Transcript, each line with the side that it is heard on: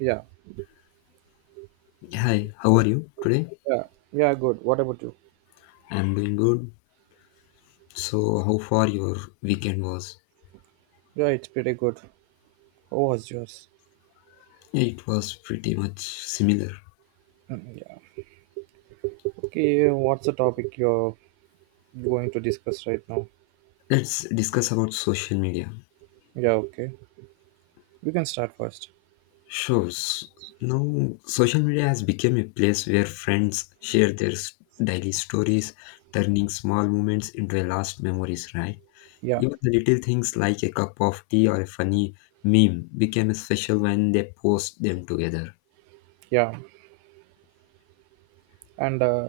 right: Yeah,
left: Hi, how are you today?
right: yeah, yeah, good. What about you?
left: I'm doing good. So, how far your weekend was?
right: Yeah, it's pretty good. How was yours?
left: Yeah, it was pretty much similar.
right: Mm, yeah. Okay, what's the topic you're going to discuss right now?
left: Let's discuss about social media.
right: Yeah, okay. You can start first.
left: Sure. Now, social media has become a place where friends share their daily stories, turning small moments into a last memories, right?
right: Yeah,
left: Even the little things like a cup of tea or a funny meme became special when they post them together.
right: yeah. And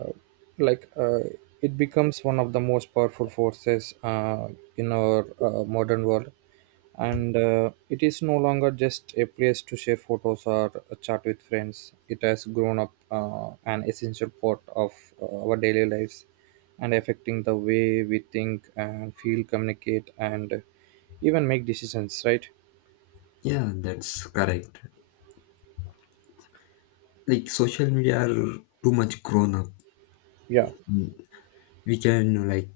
right: like, it becomes one of the most powerful forces in our modern world, and it is no longer just a place to share photos or a chat with friends. It has grown up an essential part of our daily lives, and affecting the way we think and feel, communicate, and even make decisions, right?
left: Yeah, that's correct. Like, social media are too much grown up.
right: Yeah,
left: we can like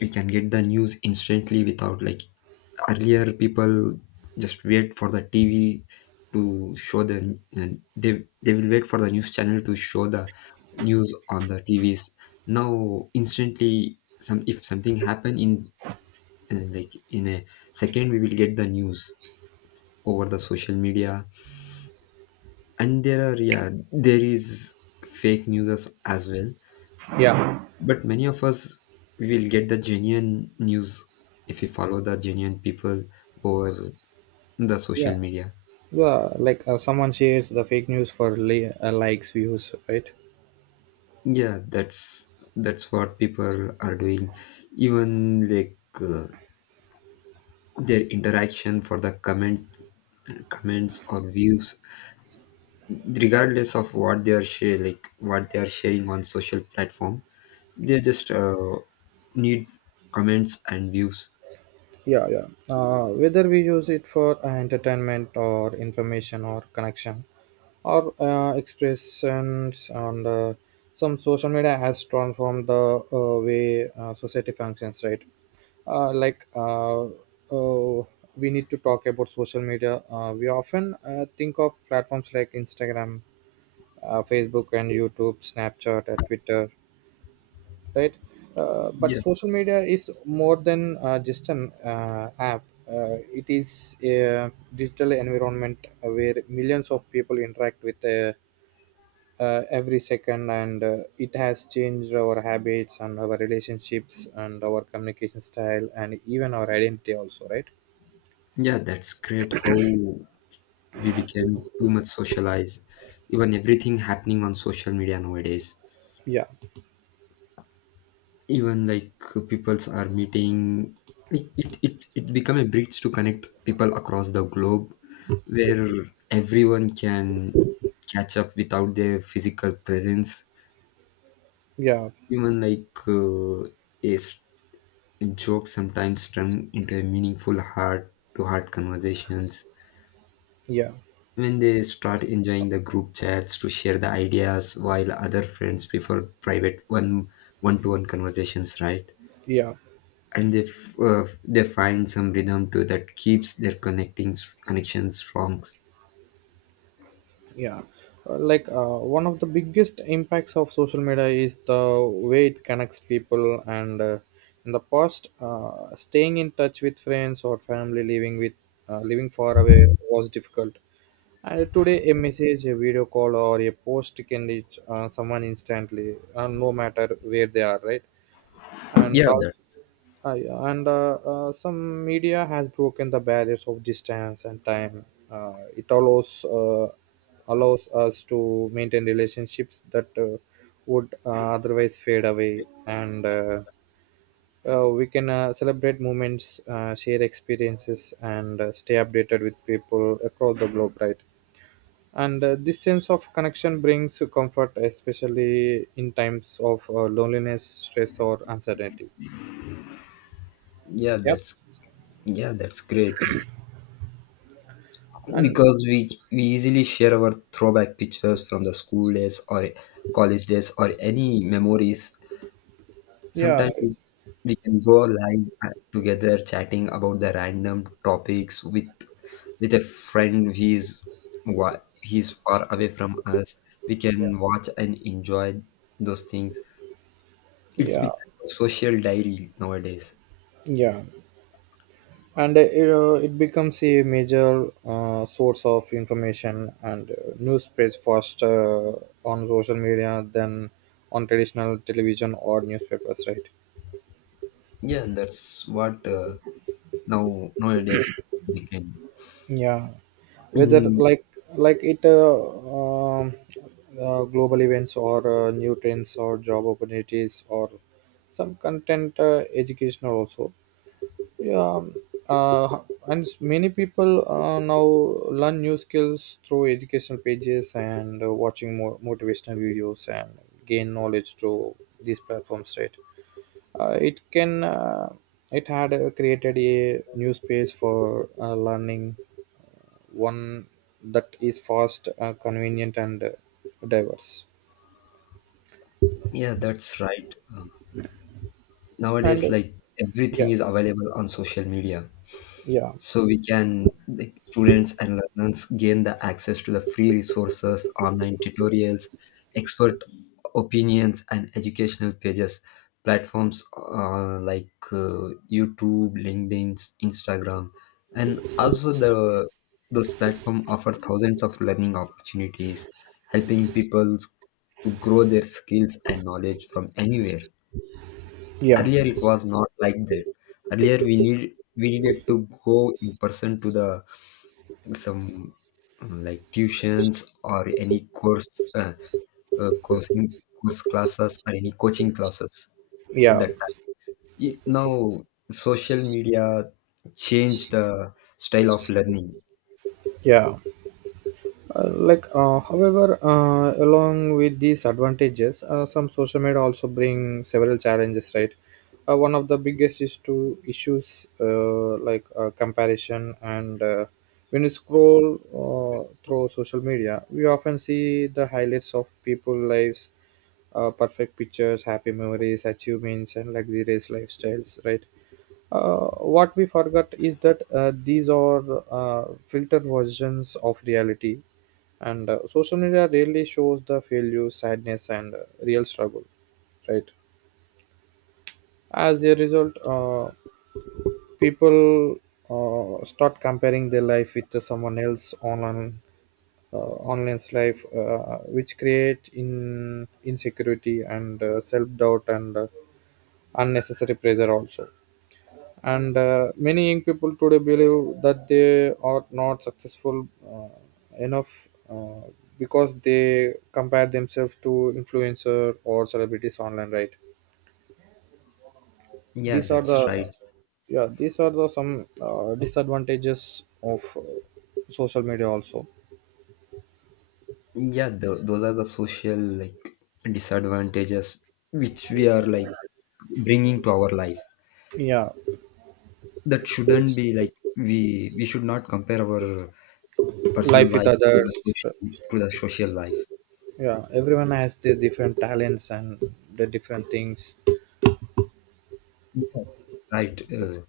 left: we can get the news instantly without, like, earlier people just wait for the TV to show the and they will wait for the news channel to show the news on the TVs. Now, instantly, some if something happen in, like, in a second we will get the news over the social media. And there are, yeah, there is fake news as well.
right: yeah,
left: But many of us will get the genuine news if we follow the genuine people over the
right: yeah.
left: social media.
right: Well, like, someone shares the fake news for likes, views, right?
left: Yeah, that's what people are doing. Even their interaction for the comments or views, regardless of what they are share, like what they are sharing on social platform, they just need comments and views.
right: Yeah, yeah. Whether we use it for entertainment or information or connection or expressions, and some social media has transformed the way society functions, right? Like, we need to talk about social media. We often think of platforms like Instagram, Facebook, and YouTube, Snapchat, and Twitter, right? But
left: Yeah,
right: social media is more than just an app. It is a digital environment where millions of people interact with every second, and it has changed our habits and our relationships and our communication style and even our identity, also, right?
left: yeah, that's great how we became too much socialized, even everything happening on social media nowadays.
right: Yeah,
left: Even like peoples are meeting, like it become a bridge to connect people across the globe, where everyone can catch up without their physical presence.
right: yeah,
left: Even a joke sometimes turn into a meaningful heart to heart conversations.
right: yeah,
left: When they start enjoying the group chats to share the ideas, while other friends prefer private one to one conversations, right?
right: yeah.
left: And they find some rhythm to that keeps their connecting connections strong.
right: Yeah. Like, one of the biggest impacts of social media is the way it connects people. And in the past, staying in touch with friends or family living far away was difficult. And today a message, a video call, or a post can reach someone instantly, no matter where they are, right? And also, yeah, and some media has broken the barriers of distance and time. It allows us to maintain relationships that would otherwise fade away, and we can celebrate moments, share experiences, and stay updated with people across the globe, right? And this sense of connection brings comfort, especially in times of loneliness, stress, or uncertainty.
left: Yeah,
right: Yep.
left: that's yeah, that's great.
right: And
left: Because we easily share our throwback pictures from the school days or college days or any memories.
right: yeah,
left: Sometimes we can go live together chatting about the random topics with a friend he's far away from us. We can watch and enjoy those things. It's
right: yeah,
left: become a social diary nowadays.
right: yeah. And it becomes a major source of information, and news spreads faster on social media than on traditional television or newspapers, right?
left: Yeah, that's what now nowadays became.
right: Yeah. Whether,
left: In,
right: like it global events or new trends or job opportunities or some content, educational also. Yeah. uh, and many people now learn new skills through educational pages, and watching more motivational videos, and gain knowledge through these platforms, right? uh, it can uh, it had created a new space for learning, one that is fast, convenient, and diverse.
left: yeah, that's right.
right: And
left: Nowadays, like,
right: yeah,
left: everything is available on social media.
right: yeah,
left: So we can, like, students and learners gain the access to the free resources, online tutorials, expert opinions, and educational pages platforms like YouTube, LinkedIn, Instagram, and also the those platforms offer 1000s of learning opportunities, helping people to grow their skills and knowledge from anywhere.
right: yeah,
left: Earlier it was not like that. Earlier we needed to go in person to the some, mm, like, tuitions or any course coaching course classes or any coaching classes
right: yeah,
left: that time. Now social media changed the style of learning.
right: yeah. Like, however, along with these advantages, some social media also bring several challenges, right? One of the biggest is to issues, like comparison. And when you scroll through social media, we often see the highlights of people lives, perfect pictures, happy memories, achievements, and luxurious lifestyles, right? uh, what we forgot is that these are filtered versions of reality, and social media really shows the failure, sadness, and real struggle, right? As a result, people start comparing their life with someone else online, uh, online's life, which create in insecurity, and self doubt, and unnecessary pressure also. And many young people today believe that they are not successful enough, because they compare themselves to influencer or celebrities online, right?
left: Yeah,
right: these are
left: that's
right: the
left: right.
right: yeah, these are the some disadvantages of social media also.
left: Yeah, those are the social, like, disadvantages which we are, like, bringing to our life.
right: Yeah.
left: That shouldn't be like we should not compare our personal
right: Life with
left: life
right: others.
left: to the social life,
right: Yeah, everyone has their different talents and the different things.
left: right?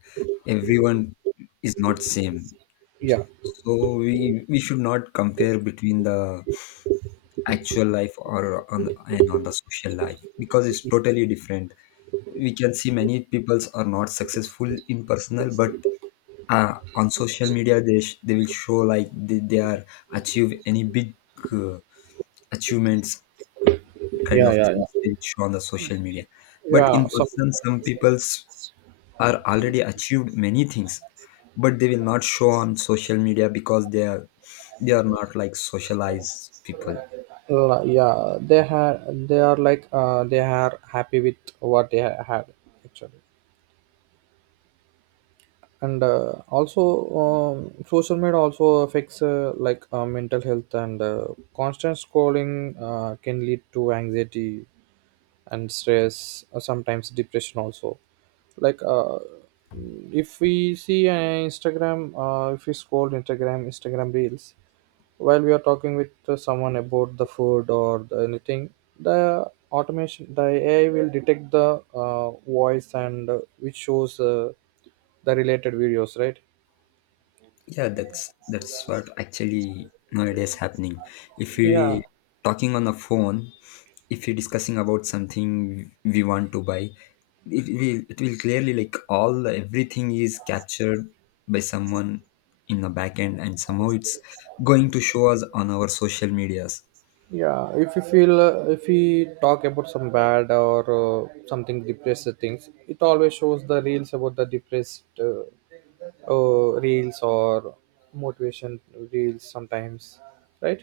left: Everyone is not same,
right: Yeah,
left: so we should not compare between the actual life or on the, and on the social life, because it's totally different. We can see many peoples are not successful in personal, but on social media they will show like they are achieve any big uh, achievements, uh, kind
right: yeah,
left: of
right: yeah,
left: things
right: yeah,
left: they will show on the social media, but
right: yeah.
left: in
right: Some.
left: person some people's are already achieved many things, but they will not show on social media because they are not like socialized people.
right: Yeah, they are like, they are happy with what had, actually. And also, social media also affects like mental health, and constant scrolling can lead to anxiety and stress, sometimes depression also. Like, if we see Instagram, if we scroll Instagram reels while we are talking with someone about the food or the anything, the automation, the AI will detect the voice, and which shows the related videos, right?
left: Yeah, that's what actually nowadays happening. If
right: Yeah,
left: we talking on the phone, if you're discussing about something we want to buy, it will clearly like all everything is captured by someone in the back end, and somehow it's going to show us on our social medias.
right: yeah. If you feel, if we talk about some bad or something depressed things, it always shows the reels about the depressed, reels or motivation reels sometimes, right?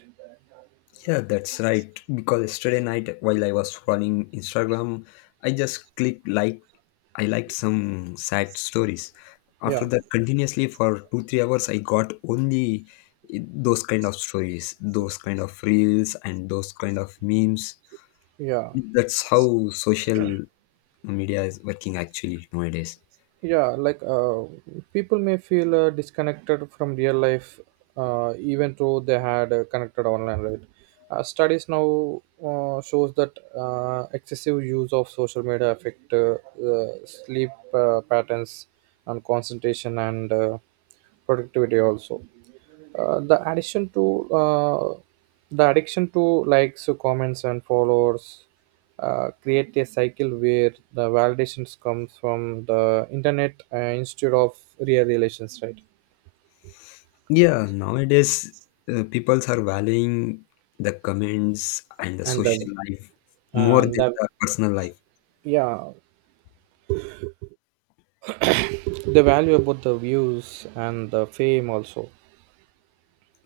left: Yeah, that's right. Because yesterday night, while I was scrolling Instagram, I just clicked, like, I liked some sad stories. After
right: Yeah,
left: that, continuously for 2-3 hours, I got only, eh, those kind of stories, those kind of reels, and those kind of memes.
right: yeah,
left: That's how social media is working actually nowadays.
right: yeah. Like, people may feel disconnected from real life, even though they had connected online, right? Studies now shows that excessive use of social media affect sleep patterns and concentration, and productivity also. uh, the addition to uh, the addiction to likes, comments, and followers create a cycle where the validations comes from the internet, instead of real relations, right?
left: Yeah, nowadays, people are valuing the comments and the
right: and
left: social
right: the
left: life more
right: and
left: than
right: the
left: the personal life.
right: yeah, the value about the views and the fame also.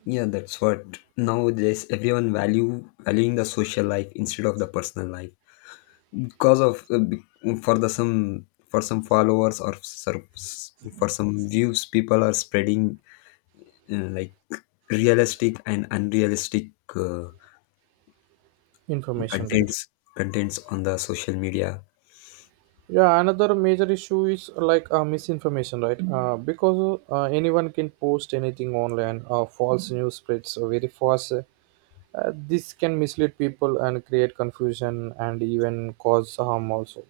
left: Yeah, that's what nowadays everyone value valuing the social life instead of the personal life, because for the some for some followers or for some views people are spreading like, realistic and unrealistic
right: Information, right?
left: contents contents on the social media.
right: Yeah, another major issue is like, misinformation, right? Because anyone can post anything online, false news spreads very fast. This can mislead people and create confusion and even cause harm also.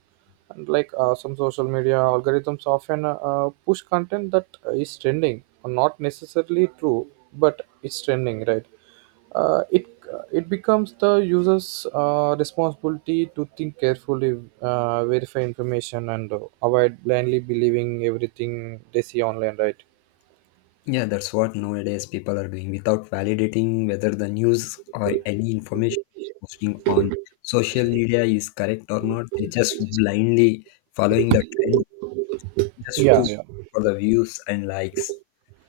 right: And like, some social media algorithms often push content that is trending, not necessarily true, but it's trending, right? uh, it it becomes the user's responsibility to think carefully, verify information, and avoid blindly believing everything they see online. Right?
left: Yeah, that's what nowadays people are doing without validating whether the news or any information posting on social media is correct or not. They just blindly following the trend just
right: Yeah,
left: to
right: yeah.
left: for the views and likes.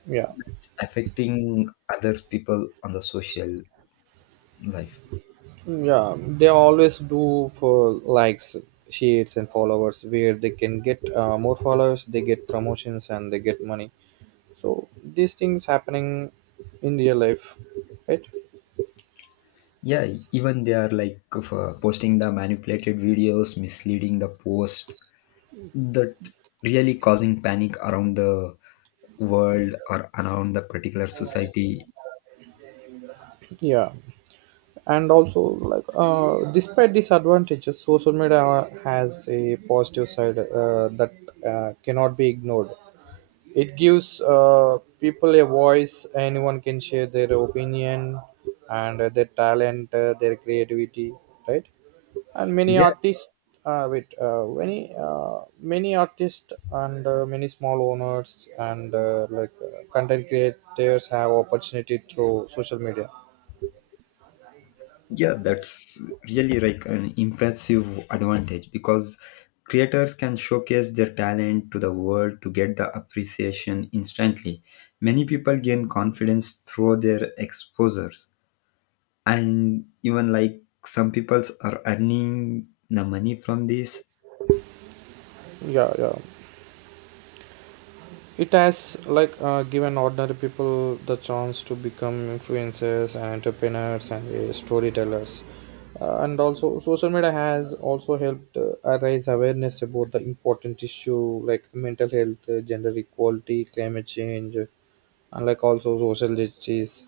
right: Yeah.
left: It's affecting other people on the social life.
right: Yeah, they always do for likes, shares, and followers. Where they can get more followers, they get promotions and they get money. So these things happening in real life, right?
left: Yeah, even they are like of, posting the manipulated videos, misleading the post that really causing panic around the world or around the particular society.
right: Yeah, and also like, despite disadvantages, social media has a positive side that cannot be ignored. It gives people a voice. Anyone can share their opinion, and their talent, their creativity, right? And many
left: Yeah,
right: artists, wait many many artists, and many small owners, and like, content creators have opportunity through social media.
left: yeah, that's really like an impressive advantage, because creators can showcase their talent to the world to get the appreciation instantly. Many people gain confidence through their exposures, and even like some peoples are earning the money from this.
right: Yeah, yeah. It has, like, given ordinary people the chance to become influencers and entrepreneurs, and storytellers. And also, social media has also helped raise awareness about the important issue like mental health, gender equality, climate change, and like also social justice.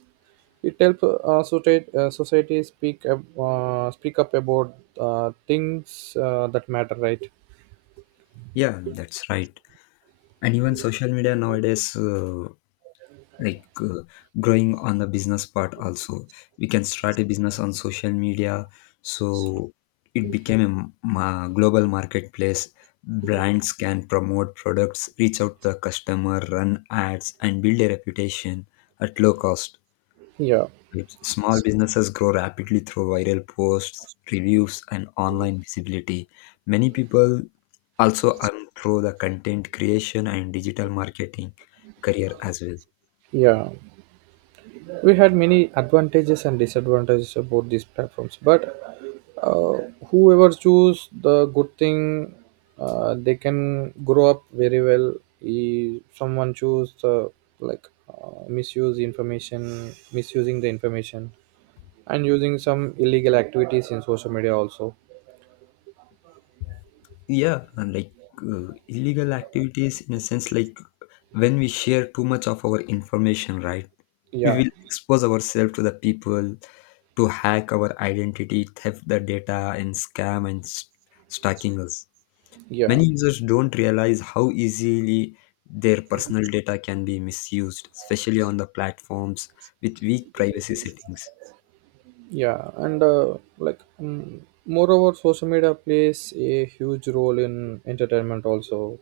right: It helps society speak up about things that matter, right?
left: Yeah, that's right. And even social media nowadays like uh, growing on the business part also. We can start a business on social media, so it became a global marketplace. Brands can promote products, reach out to the customer, run ads, and build a reputation at low cost.
right: Yeah,
left: Right. Small businesses grow rapidly through viral posts, reviews, and online visibility. Many people also earn through the content creation and digital marketing career as well.
right: yeah. We had many advantages and disadvantages about these platforms, but uh, whoever choose the good thing, they can grow up very well. If someone choose the, like, misuse information misusing the information, and using some illegal activities in social media also.
left: Yeah, and like, illegal activities in a sense, like, when we share too much of our information, right, we
right: Yeah,
left: will expose ourselves to the people to hack our identity, theft the data, and scam, and stalking us.
right: yeah,
left: Many users don't realize how easily their personal data can be misused, especially on the platforms with weak privacy settings.
right: yeah. And like, moreover, social media plays a huge role in entertainment also.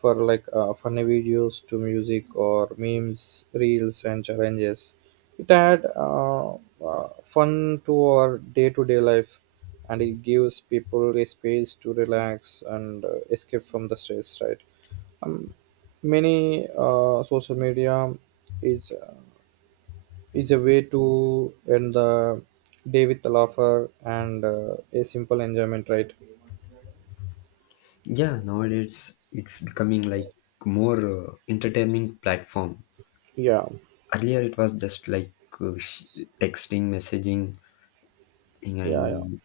right: For like, funny videos to music or memes, reels, and challenges. It add fun to our day-to-day life, and it gives people a space to relax and escape from the stress. Right? Many, social media is uh, is a way to end the day with a laugher and a simple enjoyment. Right?
left: Yeah, nowadays it's becoming like more entertaining platform.
right: Yeah.
left: Earlier it was just like uh, sh- texting, messaging,
right: Yeah.
left: and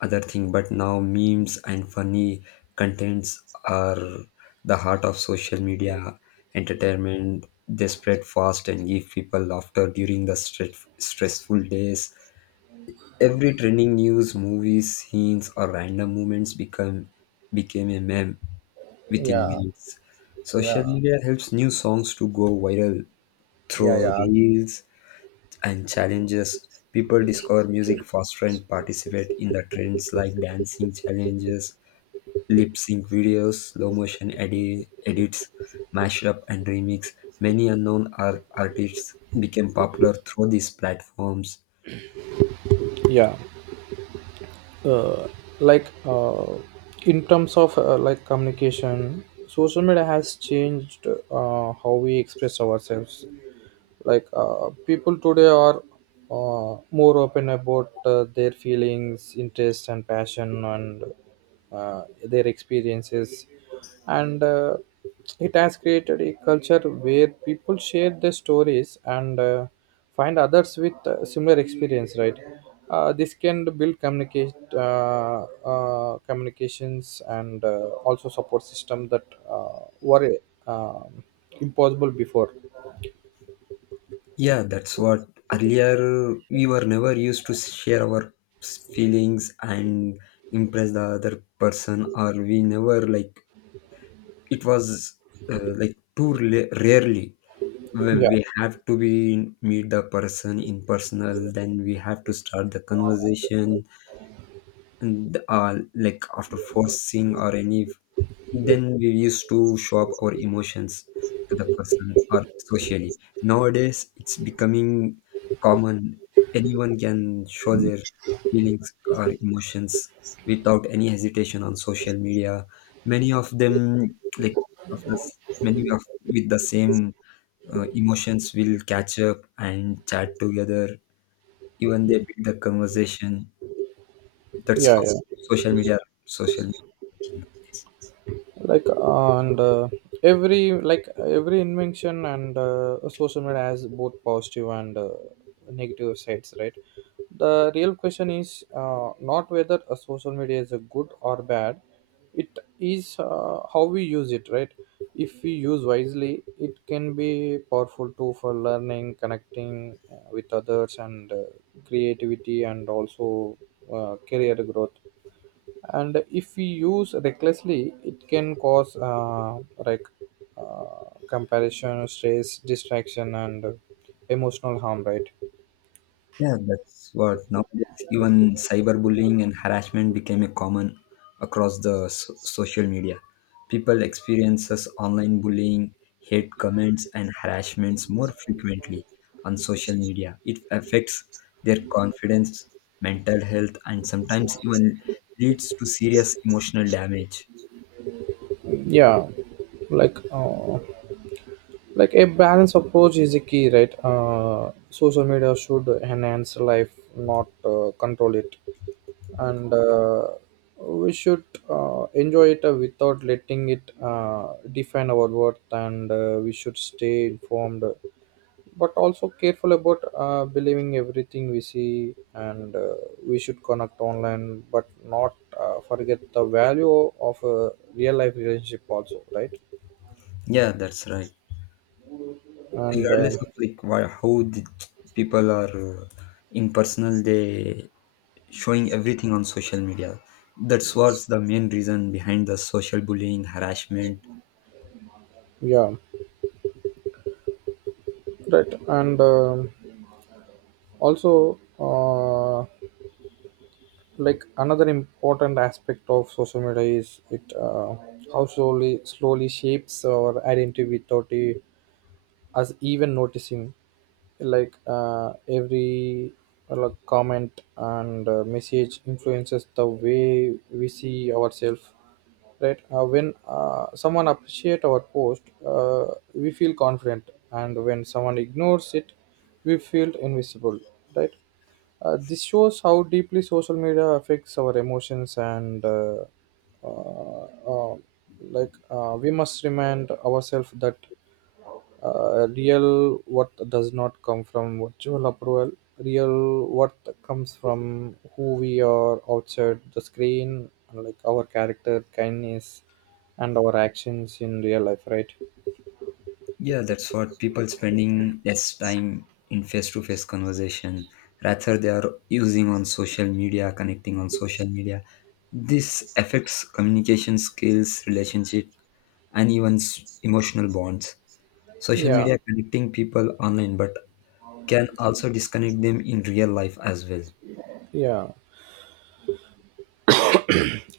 left: other thing. But now memes and funny contents are the heart of social media entertainment. They spread fast and give people laughter during the stressful days. Every trending news, movies, scenes, or random moments become became a meme within
right: Yeah.
left: minutes. Social
right: Yeah.
left: media helps new songs to go viral
right: Yeah.
left: through
right: Yeah.
left: reels and challenges. People discover music faster and participate in the trends like dancing challenges, lip sync videos, slow motion edits, mashup, and remix. Many unknown artists became popular through these platforms.
right: Yeah. uh, like, in terms of, like, communication, social media has changed how we express ourselves. Like, people today are more open about their feelings, interests, and passion, and their experiences, and it has created a culture where people share their stories, and find others with similar experience, right? This can build communicate communications, and also support system that were um impossible before.
left: Yeah, that's what earlier we were never used to share our feelings and impress the other person, or we never like it was like too rarely we
right: Yeah,
left: we have to be meet the person in personal, then we have to start the conversation, and like, after forcing or any, then we used to show up our emotions to the person or socially. Nowadays it's becoming common. Anyone can show their feelings or emotions without any hesitation on social media. Many of them, like many of with the same emotions will catch up and chat together, even they build the conversation. That's
right: yeah,
left: how
right: yeah.
left: social media, social media works nowadays.
right: Like, and every, like, every invention, and social media has both positive and negative sides, right? The real question is not whether a social media is a good or bad. It is how we use it, right? If we use wisely, it can be powerful tool for learning, connecting with others, and creativity, and also career growth. And if we use recklessly, it can cause like, comparison, stress, distraction, and emotional harm, right?
left: Yeah, that's what nowadays even cyberbullying and harassment became a common across the social media. People experiences online bullying, hate comments, and harassments more frequently on social media. It affects their confidence, mental health, and sometimes even leads to serious emotional damage.
right: Yeah, like, like, a balanced approach is the key, right? Social media should enhance life, not control it. And we should enjoy it without letting it define our worth, and we should stay informed, but also careful about believing everything we see, and we should connect online but not forget the value of a real life relationship also, right?
left: Yeah, that's right.
right: and
left: Regardless
right: um,
left: of like why, how the people are in personal, they showing everything on social media, that's what's the main reason behind the social bullying harassment.
right: yeah. Right, and also, like, another important aspect of social media is it how slowly, slowly shapes our identity without a us even noticing, like, every like, comment and message influences the way we see ourselves, right? When someone appreciate our post, we feel confident, and when someone ignores it we feel invisible, right? This shows how deeply social media affects our emotions, and uh, uh, we must remind ourselves that real worth does not come from virtual approval. Real worth comes from who we are outside the screen, like our character, kindness, and our actions in real life, right?
left: Yeah, that's what people spending less time in face-to-face conversation, rather they are using on social media, connecting on social media. This affects communication skills, relationship, and even emotional bonds. Social
right: Yeah,
left: media connecting people online, but can also disconnect them in real life as well.
right: yeah.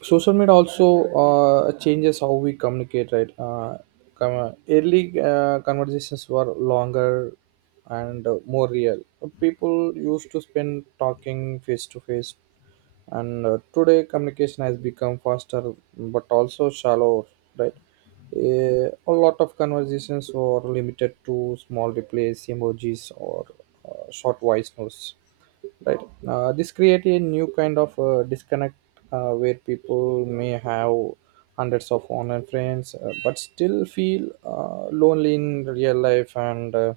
right: Social media also changes how we communicate, right? Early conversations were longer and more real. People used to spend talking face to face, and today communication has become faster but also shallower, right? Eh, a lot of conversations were limited to small replies, emojis, or short voice notes, right? This create a new kind of disconnect where people may have hundreds of online friends but still feel lonely in real life, and uh,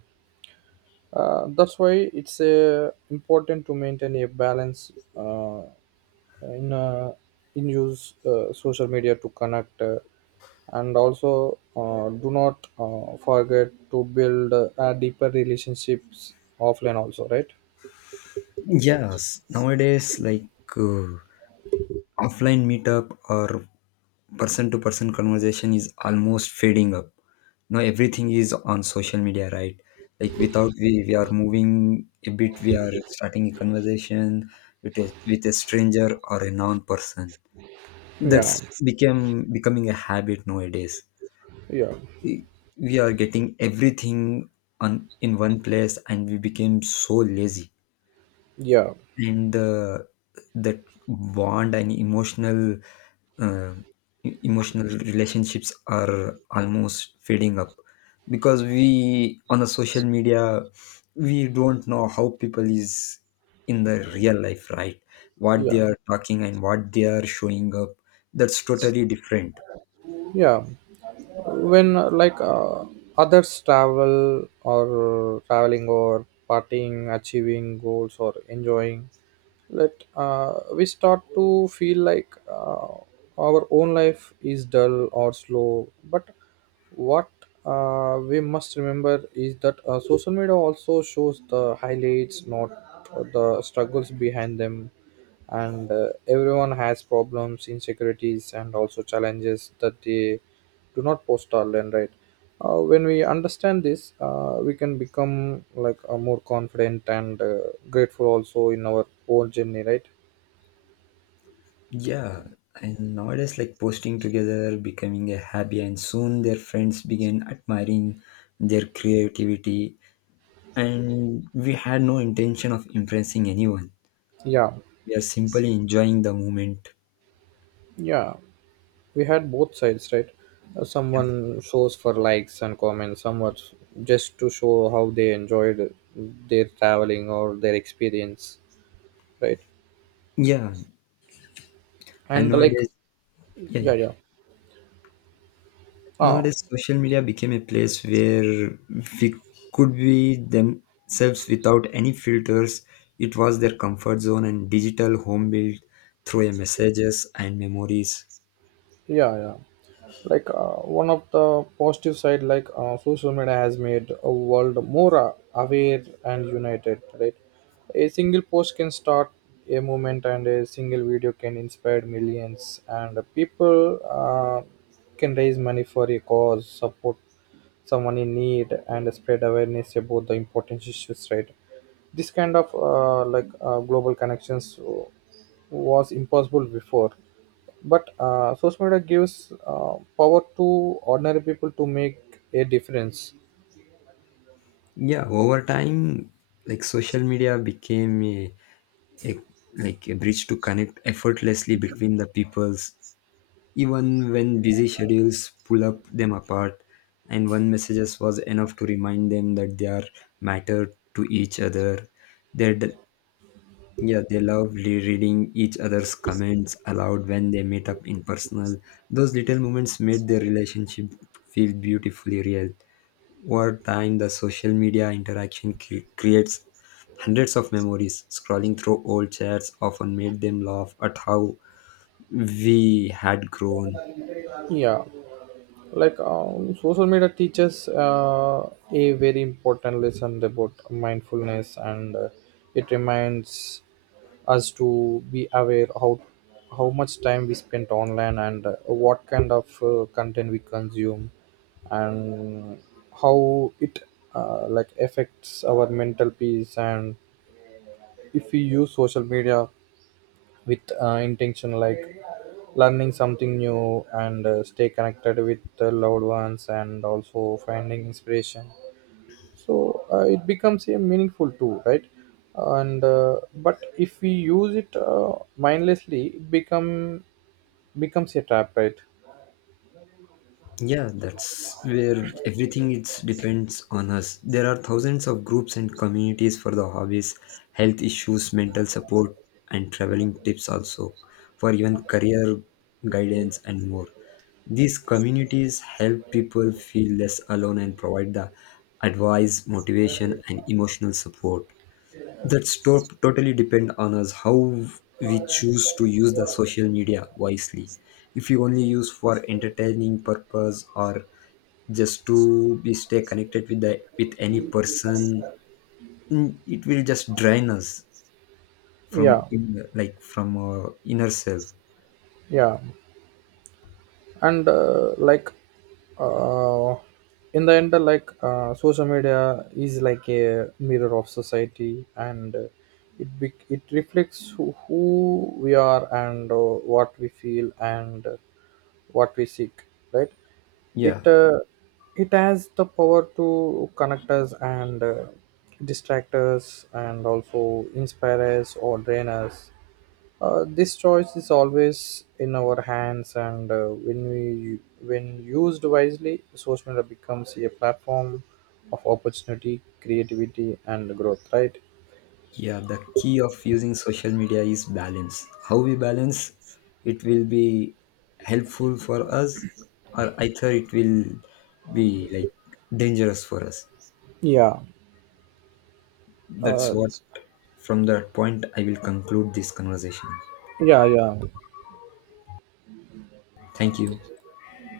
right: uh, that's why it's important to maintain a balance uh, in uh, in use social media to connect, and also do not forget to build deeper relationships offline also, right?
left: Yes, nowadays, like, uh, offline meetup or person to person conversation is almost fading up. Now, everything is on social media, right? Like, without we are moving a bit, we are starting a conversation with a stranger or a non person.
right: Yeah,
left: That's became becoming a habit nowadays.
right: yeah,
left: we we are getting everything on in one place, and we became so lazy.
right: yeah,
left: And the, that bond and emotional uh, emotional relationships are almost fading up, because we on the social media we don't know how people is in the real life, right, what
right: yeah,
left: they are talking and what they are showing up. That's totally different.
right: yeah. When others travel or traveling or partying, achieving goals, or enjoying, that we start to feel like our own life is dull or slow. But what we must remember is that social media also shows the highlights, not the struggles behind them. And everyone has problems, insecurities, and also challenges that they do not post online, right? When we understand this, we can become like a more confident and grateful also in our own journey, right?
left: Yeah, and nowadays, like, posting together becoming a hobby, and soon their friends began admiring their creativity. And we had no intention of impressing anyone,
right: Yeah,
left: we are simply enjoying the moment.
right: yeah. We had both sides, right? Someone shows for likes and comments, someone just to show how they enjoyed their traveling or their experience, right?
left: Yeah, and
right: And like,
left: nowadays, yeah,
right: yeah,
left: yeah.
right: yeah. Oh,
left: Nowadays, social media became a place where we could be themselves without any filters. It was their comfort zone and digital home built through a messages and memories.
right: yeah, yeah. One of the positive side, like, social media has made a world more aware and united, right? A single post can start a movement, and a single video can inspire millions, and people can raise money for a cause, support someone in need, and spread awareness about the important issues, right? This kind of global connections was impossible before, but social media gives power to ordinary people to make a difference.
left: Yeah, over time, like, social media became a, like, a bridge to connect effortlessly between the peoples, even when busy schedules pull up them apart. And one messages was enough to remind them that they are matter to each other. They Yeah, they love reading each other's comments aloud when they meet up in personal. Those little moments made their relationship feel beautifully real. Over time, the social media interaction creates hundreds of memories. Scrolling through old chats often made them laugh at how we had grown.
right: Yeah. Social media teaches a very important lesson about mindfulness, and it reminds us to be aware how much time we spend online and what kind of content we consume, and how it like affects our mental peace. And if we use social media with intention, like learning something new and stay connected with the loved ones and also finding inspiration, so it becomes a meaningful tool, right? And but if we use it mindlessly, it becomes a trap, right?
left: Yeah, that's where everything it's depends on us. There are thousands of groups and communities for the hobbies, health issues, mental support, and traveling tips also, for even career guidance, and more. These communities help people feel less alone and provide the advice, motivation, and emotional support. That's totally depend on us how we choose to use the social media wisely. If you only use for entertaining purpose or just to be stay connected with the, with any person, mm, it will just drain us
right: Yeah,
left: from in, like, from our inner self.
right: yeah. And uh, in the end, social media is like a mirror of society, and it bec it reflects who we are, and what we feel, and what we seek, right?
left: Yeah.
right: It it has the power to connect us and distract us, and also inspire us or drain us. This choice is always in our hands, and when we when used wisely, social media becomes a platform of opportunity, creativity, and growth, right?
left: Yeah, the key of using social media is balance. How we balance it will be helpful for us, or either it will be like dangerous for us.
right: Yeah.
left: That's
right: Uh,
left: what, from that point, I will conclude this conversation.
right: yeah. Yeah.
left: Thank you.